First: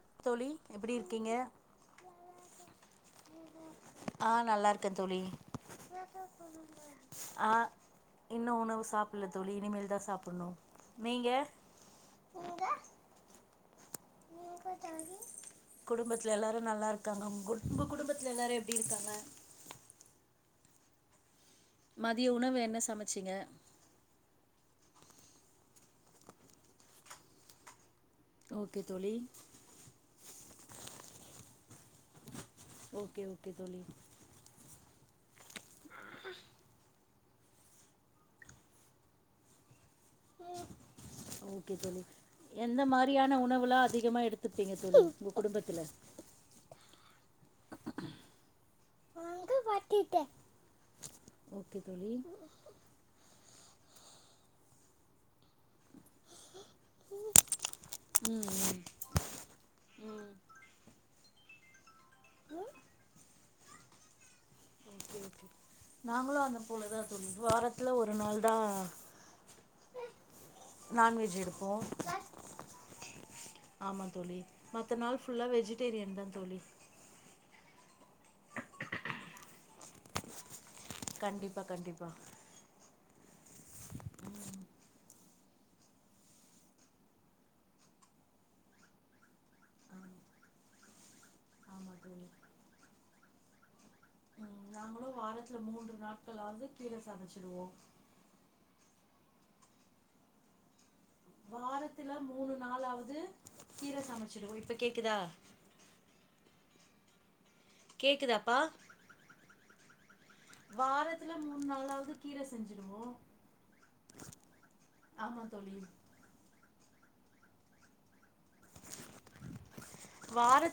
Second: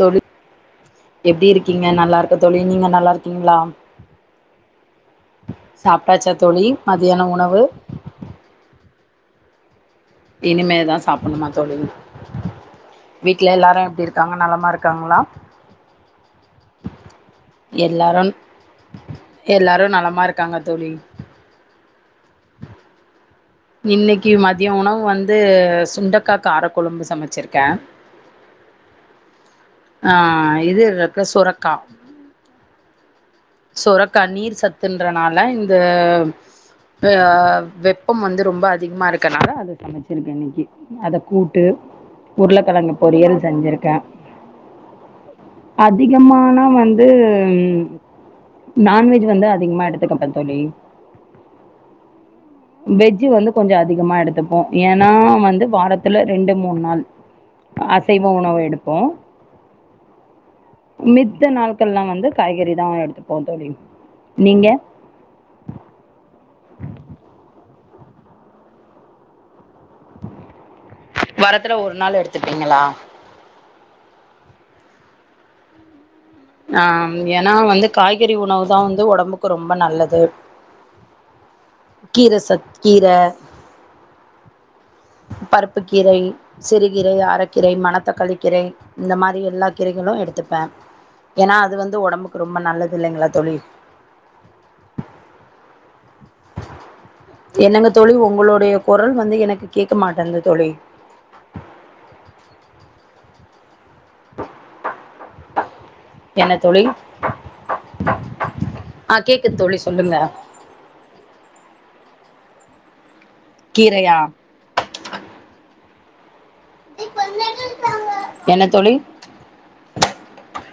தோழி எப்டி இருக்கீங்க எப்படி இருக்கீங்க நல்லா இருக்கேன் தோழி நீங்க நல்லா இருக்கீங்களா ஆ நல்லா இருக்கே தோழி சாப்பிட்டாச்சா தோழி மத்தியான உணவு இல்ல தோழி இனிமேல் தான் சா இனிமேதான் சாப்புடணுமா தோழி வீட்டுல எல்லாரும் எப்படி இரு குடும்பத்துல எல்லாரும் நல்லா இருக்காங்க உங்க எல்லாரு குடும்பத்துல எல்லாரும் எப்படி இருக்காங்க காங்கத்தோழி மதிய உணவு என்ன சமைச்சிங்க இன்னைக்கு மதியம் உணவு வந்து சுண்டக்கா கார கொழம்பு சமைச்சிருக்கேன் ஓகே தோழி ஆஹ் இது இருக்கு சுரக்கா ஓகே ஓகே தோழி சுரக்கா நீர் சத்து தின்றனால இந் த வெப்பம் வந்து ரொம்ப அதிகமா இருக்கனால அது சமைச்சிருக்கேன் இன்னைக்கு அத கூட்டு ஓகே தோழி எந்த உருளக்கிழங்கு மாரியான பொரியல் உணவுலா செஞ்சிருக்கேன் அதிகமா எடுத்துப்பீங்க தோழி உங்க குடும்பத்துல அதிகமானா வந்து நான்வெஜ் வந்து அதிகமா எடுத்துக்கமாட்டேன் தோழி ஓகே தோழி வெஜ் கொஞ்சோ அதிகமா எடுத்துப்போம் ஏன்னா வந் து வாரத்துல ரெண்டு மூணு நாள் அசைவ ம் உணவு ம் எடுப்போம் மி நாங் எல்லாம் வந்து காய்கறி தான் எடுத்துப்போம் தோழி நீங்க? நாங்களும் அத போலதான் தோழி வாரத் துல ஒரு நாள் தான் வாரத்துல ஒரு நாள் எடுத்துப்பீங்களா ஆமா தோழி மத்த நாள் ஃபுல்லா வெஜிடேரியன் தான் ஆஹ் என் ஆனா வந்து காய்கறி உணவு தான் வந்து ஒடம்புக்கு ரொம்ப நல்லது கண்டிப்பா கண்டிப்பா கீர சத் கீர பருப்பு கீரை சிறுகீரை அரக்கீரை மணத்தக்காளி கீரை இந்த மாரி எல்லா கீரைகளும் எடுத்துப்பேன் ஏன்னா அது ஆமா வந்து ஒடம்புக்கு ரொம்ப நல்லது இல்லைங்களா தோழி நாங்களும் வாரத்துல மூன்று நாள் என்னங்க தோழி உங்களுடைய குரல் வந்து எனக்கு கேக்க மாட்டேங்குது தோழி வாரத்துல மூணு நாளாவது கீர சமைச்சிடுவோம் இப்ப கேக்குதா என்ன தோழி கேக்குதாப்பா ஆ கேக்குது தோழி சொல்லுங்க வாரத்துல மூணு நாளாவது கீர செஞ்சுடுவோம் கீரையா ஆமா தோழி இ ப சங்க [unintelligible] என்ன தோழி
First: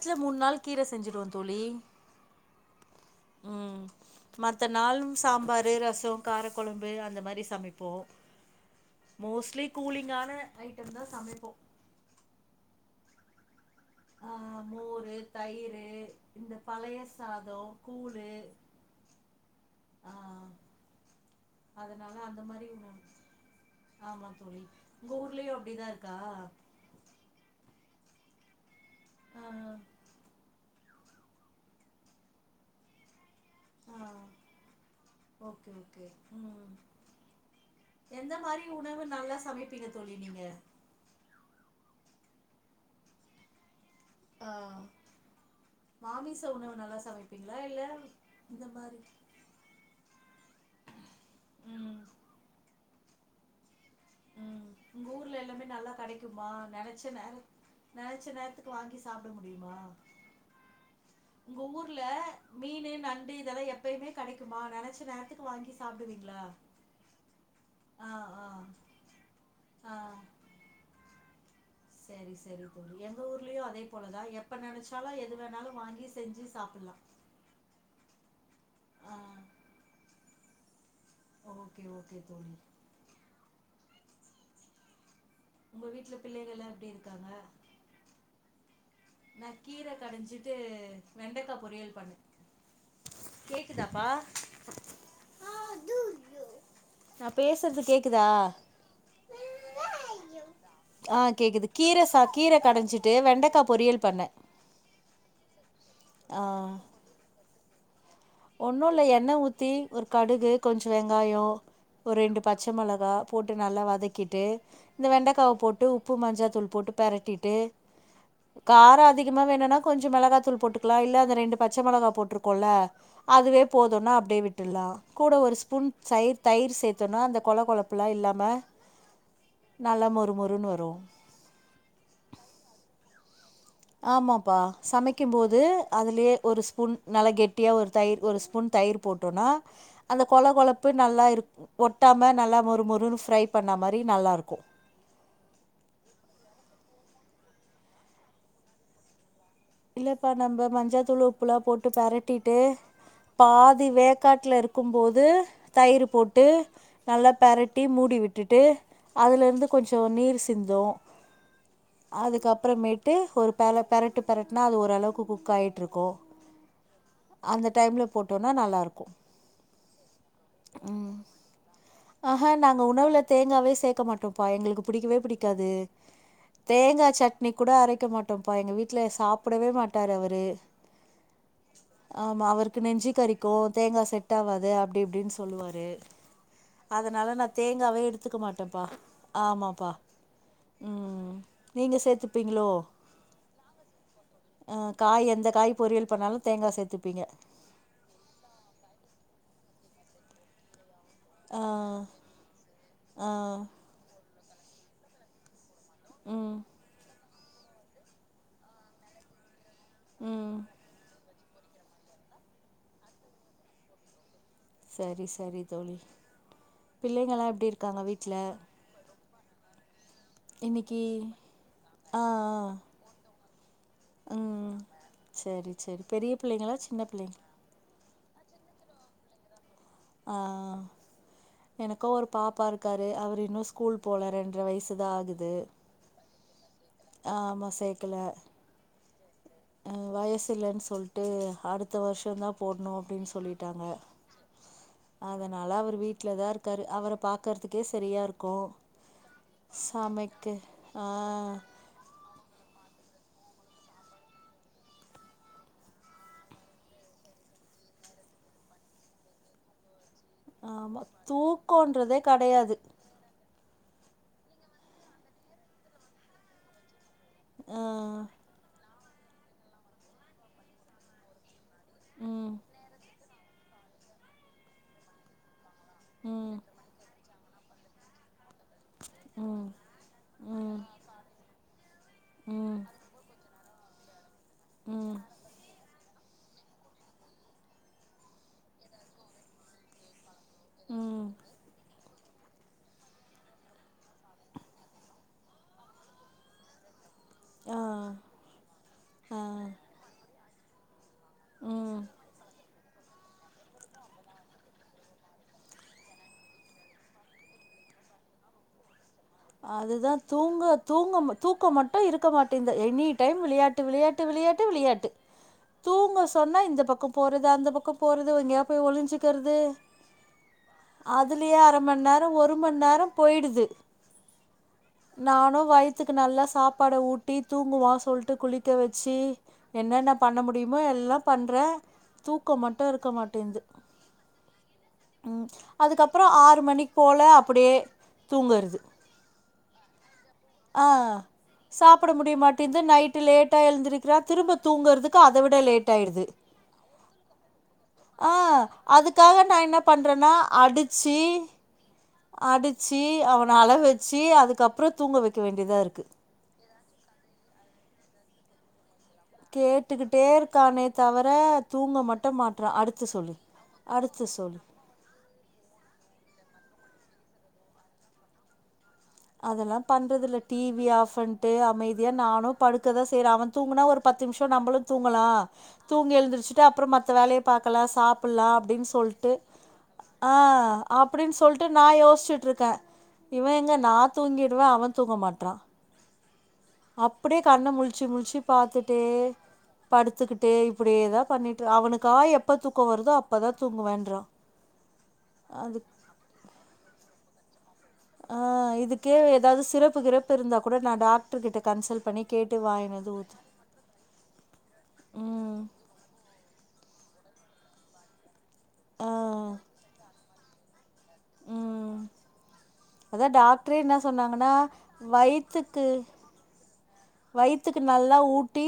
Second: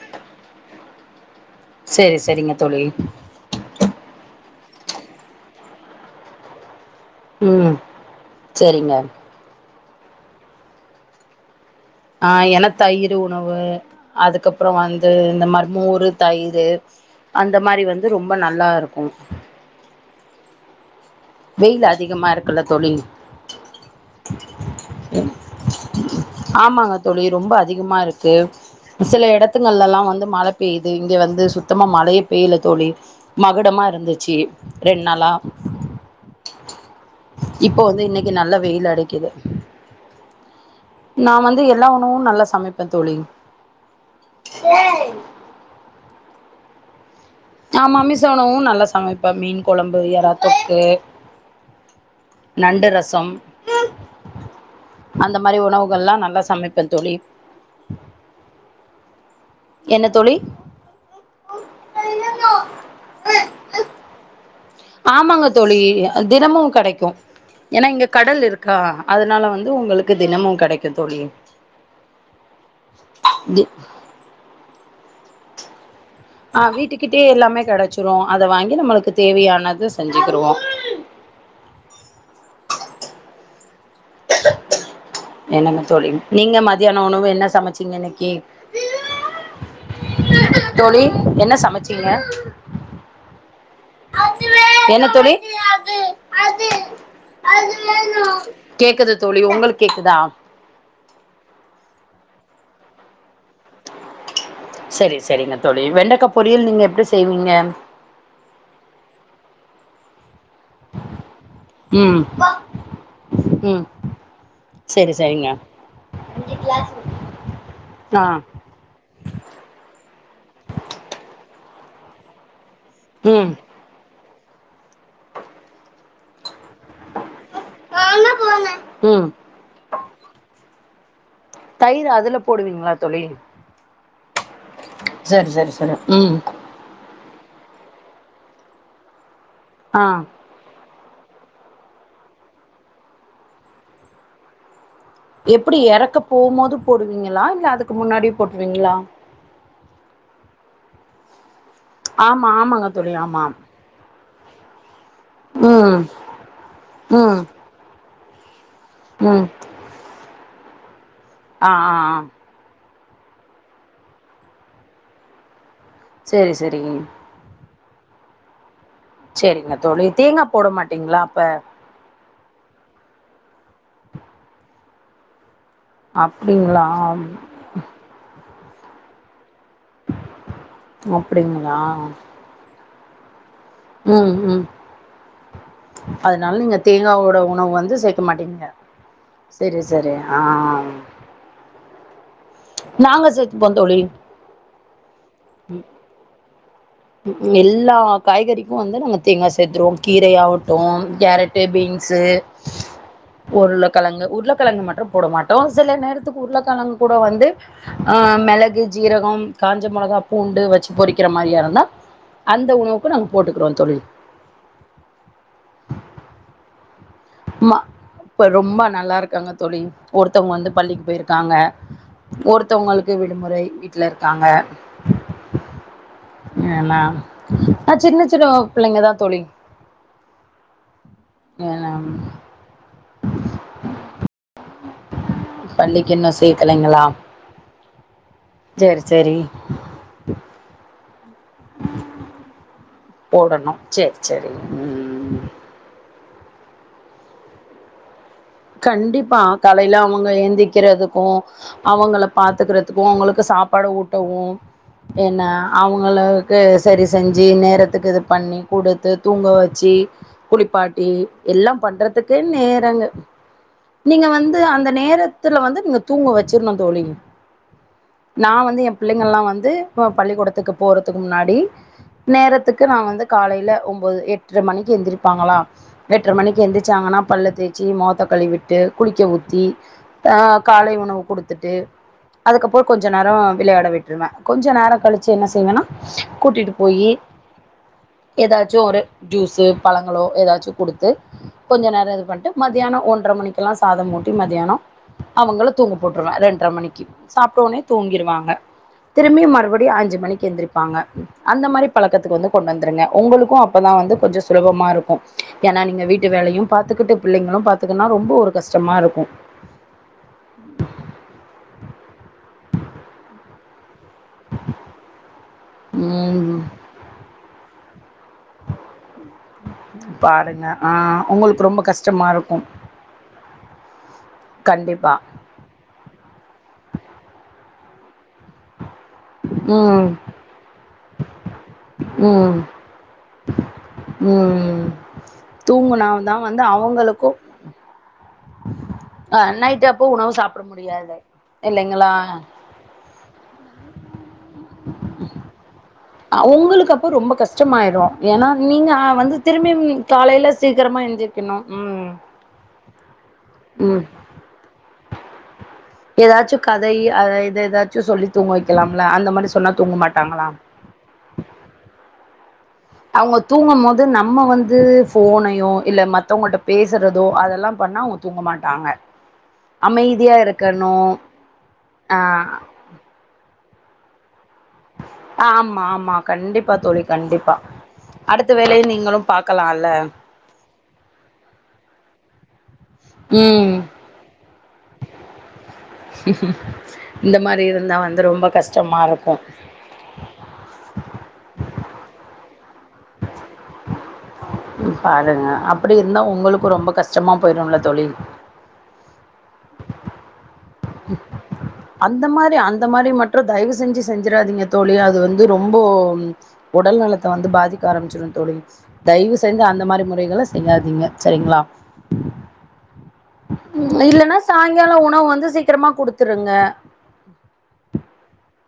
துல மூணு நாள் கீர செஞ்சிருவோம் சேரி சேரிங்க தோழி உம் மத்த நாளும் சாம்பாரு ரசம் காரக்குழம் பு அந்த மாரி ம் சமைப்போம் சேரிங்க மோஸ்ட்லி கூலிங்கான ஐட்டம் தான் சமைப்போம் ஆஹ என தயிர் உணவு ஆ அதுக்கப்புறம் வந்து மோரு இந்த மாரி தயிரு மோரு இந்த தயிர் பழைய அந்த சாதோ மாரி வந்து கூழு ரொம்ப நல்லா இருக்கும் ஆ அதனால அந்த மாரி ஆமா தோழி ஊர்லயும் அப்டிதான் இருக்கா ஆமாங்க தோழி ரொம்ப [unintelligible] சில ஆ இடத்துங்கள் எல்லா வந்து மழை பெய்யுது இங்க வந்து சுத்தமா மழையே பெய்யல தோழி மகுடமா ஆ இருந்துச்சி ரெண்டு நாளா உம் இப்போ வந்து இன்னைக்கு எந்த நல்ல மாரி வெயில் உணவு நல்லா சமைப்பீங்க தோழி நீங்க நான் வந்து எல்லா உணவும் நல்லா சமைப்பேன் தோழி சரி எந்த உணவு நல்ல சமை நா மாமிச உணவும் நல்லா சமைப்பேன் மீன் குழம்பு எறாத்தொக்கு நண்டு ரஸ் சம் உஹம் உங்க ஊர்ல எல்லாமே நல்லா உணவுகள்லா கிடைக்குமா சமைப்பே நெனைச்ச தோழி நேர நெனைச்ச நேரத்துக்கு வாங்கி சாப்ட முடியுமா என்ன தோழி உங்க ஊர்ல மீன் நண்டு இதெல்லாம் எப்பயுமே கடைக் ஆமாங்க தோழி தினமும் கிடைக்கும் ஏன்னா இங்க ஆ கடல் ஆ இருக்கா அதனால வந்து உங்களுக்கு தினமும் கிடைக்கும் தோழி செரி செரி தோழி எங்க தி ஊர்லயும் அதே போலதான் எப்ப நினைச்ச ல்லா எது வேணாலும் வாங்கி செஞ்சு ஆஹ் சாப்புட்லா வீட்டுக்கிட்டே எல்லாமே கிடைச்சிரும் அத வாங்கி நம்மளுக்கு ஆ தேவையானத செஞ்ச ருவோம் ஓக்கே ஓக்கே தோழி என்னன்ன உங்க தோழி வீட்ல நீங்க பிள்ளைகள்லா மத்தியானம் உணவு என்ன சமைச்சீங்க இன்னைக்கு நான் கீர கடைஞ்சிட்டு தோழி என்ன வெண்டைக்காய் பொரியல் சமச்சீங்க பண்ணுனேன் என்ன தோழி நா பேசுறது கேக்குதா கேக்குது தோழி உங்களுக்கு கேக்குதா ஆ கேக்குது கீர சா கீர கடைஞ்சிட்டு வெண்டக்கா பொரியல் பண்ணன் செரி செரி தோழி வெண்டைக்கா பொரியல் நீங்க எப்படி செய்வீங்க ஒண்ணுல எண்ணெய் ஊத்தி ஒரு கடுகு கொஞ்சம் வெங்காயம் ஒரு ரெண்டு ம் பச்சை மிளகா போட்டு நல்லா ம் வதக்கிட்டு இந்த செரி செரிங்க வெண்டைக்காவ போட்டு உப்பு மஞ்சத்தூள் போட்டு பெரட்டிட்டு ஆ காரம் அதிகமாக வேணும்னா கொஞ்சோ மிளகா தூள் போட்டுக்கலாம் இல்ல அந்த ரெண்டு பச்ச மிளகாய் போட்டிருக்கோம்ல ம் அதுவே போதும்னா அப்படியே விட்டு லாம் கூட ஒரு ஸ்பூன் சய தயிர் சேத்தோனா அந்த கொல கொழப்பெலாம் இல்லாமல் ம் நல்லா மொறுமொருன்னு வரும் தயிர் அதுல போடுவீங்களா தோழி ஆமாப்பா சமைக்கும் சரி போது சரி சரி அதுலயே ம் ஒரு ஸ்பூன் நல் குட்டியா ஒரு தயிர் ஒரு ஸ்பூன் தயிர் போட்டோம்னா ஆ அந்த கொல கொல உப்பு நல்லா இரு ஒட்டாம நல்லா மொறு மொருன்னு ஃப்ரை பண்ண மாரி நல்லாயிருக்கும் எப்படி இறக்க போகும் போது போடுவீங்களா இல்ல அதுக்கு முன்னாடி போடுவீங்களா இல்லப்பா நம்ம மஞ்சத்தூள் உப்பல்லாம் போட்டு போட்டு ஆமா பெரட்டிட்டு ஆமாங்க தோழி ஆமா பாதி வேக்காட்டில இருக்கும் போது ம் தயிர் போட்டு நல்லா ம் பெரட்டி மூடிவிட் ட்டுட்டு அதுல ம் இருந்து கொஞ்சோ நீர் சிந்தும் ஆ ஆ ஆ அதுக்கப்புறம் மேட் ஒரு பெ பெரட்டு பெரட்னா அது ஒரு அளவுக்கு குக் ஆகிட்டு இருக் செரி செரி டைம்ல போட்டோம்ன்னா நல்லாருக்கும் செரிங்க தோழி தேங்கா போட மாட்டீங்களா அப்ப ஆ நாங்க உணவுல தேங்காவே சேர்க்க மாட்டோம் எங்களுக்கு பிடிக்கவே பிடி க்கது அப்டிங்களா தேங்கா சட்னி கூட அரக்க மாட்டோம் பங்க வீட்டு ல சாப்ப போடவே மாட்டார் அவரு அப்டிங்களா ஆமா அவருக்கு நெஞ்சு தரி தேங்கா செட் ம் ம் ஆகாது அப்டி இப்டின்னு சொல்லுவாரு அதனால நீங்க அதனால தேங்காவோட நான உணவு வந்து தேங்காவே சேக்க எடுத்துக்க மாட்டீங்க மாட்டேன்ப்பா செரி ஆமாப்பா செரி ஆ உ நீங்க சேத்து பிலோ நாங்க சேத்துப்போ தோழி அ காய் எந்த காய் பொரியியல் பண்ணாலும் தேங்கா சே எல்லா காய்கறிக்கும் வந்து நாங்க தேங்கா சேத் செத்துருவோம் கீரயாகட்டும் ஆ கேரட்டு பீன்ஸ் ஆ உருளக்கிழங்கு ஊருல கிழங்கு மற்றும் போட மாட்டோம் சில நேரத்துக்கு ம் உருளக்கலங்க கூட வந்து ஆஹ் மிளகு ஜீரகம் காஞ்ச மிளகா ம் பூண்டு வச்சு பொறிக்கிற மாதிரியா இருந்தா அந்த உணவுக்கு நாங்க போட்டுக்கிறோம் தொழி செரி செரி தோழி புள்ளைங்கல்லாம் எப்டி இருக்காங்க வீட்டு்ல கங்கத்தொளி ஒருத்தவங்க வந்து பள்ளிக்கு போயிருக்காங்க ஆ ஒருத்தவங்களுக்கு முறை விட்டு வீட்ல ஆ இருக்காங்க ம் சரி சரி பெரிய பிள்ளைங்களா நா சின்ன பிள்ளைங்க ஆஹ் சின்ன சின்ன புள்ளைங்கதான் தா தொழி ஆஹ் எனக்க ஒரு பாப் ரு அவர் இன்னும் ஸ்கூல் போல ரென்ற வயசு ஆது பள்ளிக்கு என்ன சே ஆ ஆமா சேக் அகல செரி செரி ஆ வயசு இல்லைன்னு சொல் ட்டு அடுத்த வருஷந்தா போடணு அப்டின்னு போடணு சொல்லிட்டாங்க சேரி சேரி ம் அதனால அவரு வீட்லதா இருக்காரு அவர பாக்கறதுக்கே சரியா இருக் கண்டிப்பா காலையில அவங்க ஆ ஏந்திக்கிறதுக்கு அவங்கள பாத்துக்கற த்துக்கு அவங்களுக்கு சாப்பாடு ஊட்டவு என்ன அவங்களுக்கு சரி செஞ்சு நேரத்துக்கு இது பண்ணி குடுத்து தூங்க வச்சி ஆமா குளிப்பாட்டி எல்லாம் தூக்கன்றதே பண்றதுக்கு கெடையாது நேரங்க நீங்க வந்து அந்த நேரத்துல வந்து நீங்க தூங்க வச்சிருணு தோழி ஆ நா வந்து என் பிள்ளைங்கள்லா வந்து ஆ பள்ளிக்கூடத்துக்கு போறதுக்கு முன்னாடி ம் ம் நேரத்துக்கு நா வந்து காலையில ஒம்போது எட்ர மணிக்கி எந்திருப்பாங்களா எட்ர ம் மணிக்கி எந்திச்சாங்கன்னா பல்ல தேச்சி மொகத்த கழுவிட்டு குளிக்க ஊத்தி ம் ஆ காலை உணவு குடுத்துட்டு ம் அதுக்கப்பறோ கொஞ்ச நேரோ விளையாட விட்ருவே கொஞ்ச நேரோ ம் கழிச்சு என்ன செய்வேன்னா கூட்டிட்டு போயி ஏதாச்சு ஒரு ஜூஸு பழங்களோ ஏதாச்சு குடுத்து ம் கொஞ்ச நேர இது வன்ட்டு மத்தியானோ ஒன் ர மணிக்கெல்லா சாதம் ஊட்டி மத்தியானோ அவங்கள தூங்க போட்ருவே ரெண்ட்ர மணிக்கி ஆ சாப்ட்டவுடனே தூங்கிருவாங்க ஆ திரும்பியு மறுபடியு அஞ்சு மணிக்கு எந்திரிப் பாங்க அந்த மாரி ம் பழக்கத்துக்கு வந்து கொண்டு வந் துருங்க உங்களுக்கு அப்பதா வந்து கொஞ்சம் சுலபமா இருக்கு ஏன்னா நீங்க வீட்டு வேலையும் பாத்துக்கிட்டு பிள்ளைங்களும் பாத் துக்கனுன்னா ரொம்ப ஒரு கஷ்டமா இருக்கும் அதுதா தூங்க தூங்க தூக்க மட்டு இருக்க மாட்டேங்து எனி டைம் விளையாட்டு விளையாட் ட்டு விளையாட்டு விளையாட்டு தூங்க சொன்னா ம் இந்தப் பக்கோ போறது அந்தப் பக் போறது எங்கயா போய் ஒழிஞ்சுக்கிறது பாருங்க ஆ அதுலயே உங்களுக்கு அர ரொம்ப மணி நேரோ கஷ்டமா ஒரு இருக்கு மணி நேரோ போயிடுது கண்டிப்பா நானு வயித்துக்கு நல்லா சாப் பாட ஊட்டி தூங்குவா சொல்ட்டு குளிக்க வச் சி ம் என்னென்ன பண்ண முடியுமோ எல்லா பண்றே தூக்கோ ம் மட்டு இருக்க மாட்டேன்து ம் ம் அதுக்கப்றோ தூங்குனாதா ஆறு வந்து மணி போல அவங்களுக்கு அப்டியே தூங்கறது அஹ நைட்டு அப்போ உணவு சாப்பிட ஆ முடியாது சாப்ட இல்லைங்களா முடிய மாட்டேன்து நைட்டு லேட்டா எழுதிருக்கிறார் உங்களுக்கு அப்போ ரொம்ப கஷ்டமாயிடும் ஆ ஏன்னா நீங்க வந்து அதுக்காக நா திரும்பி என்ன பண்றேன்னா காலையில சீக்கிரமா எஞ்சிருக்கணும் உம் சி ஆர் அள வச்சு அதுக்கப்புறம் தூங்க வைக்க வேண் ஏதாச்சும் கதை அத இத ஏதாச்சும் சொல்லி தூங்கவைக்கலாம் கேட்டுக்கிட்டே இருக்கானே தவிர தூங்க மட் டுமாட் அவங்க தூங்கும் போது நம்ம வந்து போனையும் இல்ல மத்தவங்கிட்ட பேசுறதோ அதெல்லாம் பண்ணா அவங்க தூங்க மாட்டாங்க அதெல்லாம் பண்றது அமைதியா இல்ல டிவி இருக்கணு ஆஃப் பன்ட்டு அமைதியா ஆ நானும் படுக்கதான் செய்றேன் அவன் தூங்கன்னா ஒரு பத்து நிமிஷ நம்மளும் தூங்கலாம் ஆமா ஆமா தூங்கி எழுந்திடுச்சுட்டு கண்டிப்பா அப்புறம் தோழி வேலைய கண்டிப்பா பாக்கலாம் அடுத்த சாப்பிடலாம் வேலைய அப்படின்னு நீங்களு சொல்லிட்டு பாக்கலால்ல ஆஹான் அப்படின்னு சொல்லிட்டு நான் யோசிச்சுட்டு இருக்கேன் இவன் எங்க ம் நாத் ங்கிடுவான் அவன் தூங்க மாட்றான் இந்த மாரி இருந்தா முழிச்சு வந்து முழிச்சு ரொம்ப பாத்துட்டே கஷ்டமாக இருக்கும் அப்படியேதா பண்ணிட்டு அவனுக்கா எப்ப தூக்க வருதோ அப்பதான் தூங்கவேன் என்றான் பாருங்க அப்படி இருந்தா உங்களுக்கு ரொம்ப கஷ் ச்சமா போயிடும்ல ஆஹ் இதுக்கே அதாவது சிறப்பு கிறப்பு இருந்தா கூட நான் டாக் அந்த மாதிரி அந்த மாதிரி மற்றும் தயவு செஞ்சு செஞ்சிடாதீங்க தோழி அது வந்து ம் ரொம்போ உடல் நலத்தை வந்து பாதிக்க ஆரமிச்சிரோம் தோலி ஆ தயவு செய்து அந்த மாரி முறைகளை செய்யாதீங்க சரிங்களா ம் அதா டாக்டரே என்ன உ இல்ன்னா சொன்னாங்கன்னா சாயங்காலம் உணவு வந்து வயித்துக்கு சீக்கிரமா குடுத்துருங்க வயித்துக்கு நல்லா ஊட்டி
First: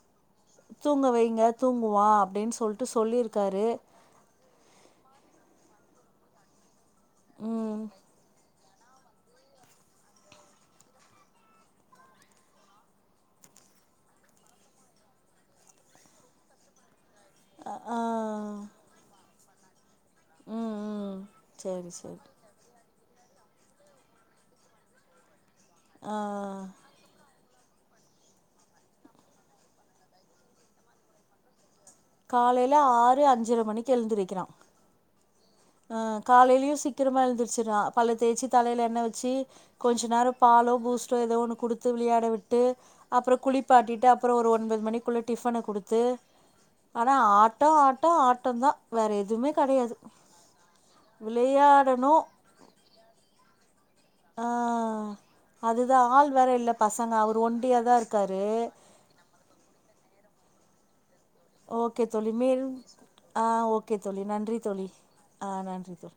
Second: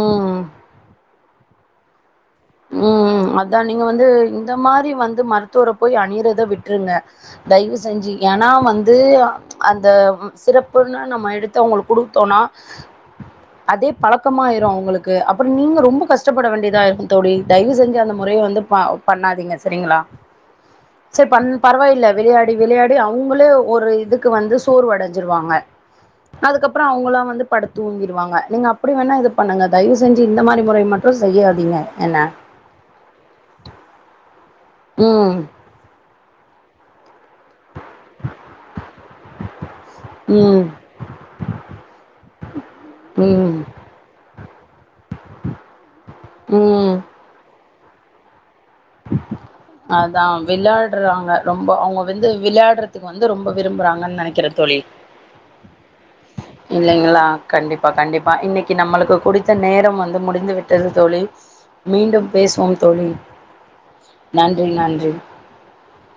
ம் தூங்க வைங்க தூங்குவாப் உம் அதான் நீங்க வந்து இந்த மாரி வந்து மருத்துவரை போய் அணியிறத விட்டுருங்க தயவு ம் செஞ்சு ஏன்னா வந்து அது அந்த சிறப்புன்னு நம்ம எடுத்து அவங்களுக்கு கொடுத்தோம்னா அதே பழக்கமாயிரும் அவங்களுக்கு அப்பறம் நீங்க ரொம்ப கஷ்டப்பட வேண்டியதாகும் [unintelligible] தயவு அ செஞ்சு ஆ அந்த முறய வந்து பண்ணாதீங்க சரிங்களா ம் ம் சரி பண் சரி பரவாயில்ல சரி விளையாடி விளையாடி அப்டி அவங்களே ஒரு இதுக்கு வந்து சோர் அடஞ்சிருவாங்க ஆ அதுக்கப்பறம் அவங்களாம் வந்து படுத் தூங்கிருவாங்க நீங்க அப்டி வேணா இது பண்ணுங்க தயவு செஞ்சு இந்த மாரி முறய மட்டும் செய்யாதீங்க என்ன காலையில ஆறு அஞ்சர மணிக்கு எழுந்திருக்கிறான் உஹம் ஆஹ் காலையிலயும் சீக்கிரமா எழுந்துரு [unintelligible] பல்ல தேச்சு தலையில எண்ணெ வச்சு கொஞ்ச நேரம் ம் பாலும் பூஸ்ட்டும் எதொ ஒன்னு குடுத்து விளயாடவிட்டு அப்பறம் ம் குளிப்பாட்டிட்டு அப்பறம் ஒரு ஒன்பது மணிக் க்குள்ளே டிஃபனு குடுத்து ம் ஆனால் ஆ ஆட்டோ ஆட்டோ ஆட் மட்டம் தான் வேற எதுமே கெடயாது விளயாடுறாங்க ரொம்ப அவங்க வந்து விளயாடுறதுக்கு வந்து ரொம்ப விரும்புறாங்க என்னனு நெனக்கிறே தொழி இந்த ஆள் வேற இல்ல பசங்க இல்லங்களா அவரு கண்டிப்பா ஒண்டியாதா கண்டிப்பா இருக்காரு இன்னைக்கு நம்மளுக்கு குடித்த நேரம் வந்து முடி இந்து விட்டது தோழி ஓகே மீண்டும் தோழி மே பேசுவோம் தோழி ஆஹ் ஓகே தோழி நன்றி தோழி ஆஹ் நன்றி தோழ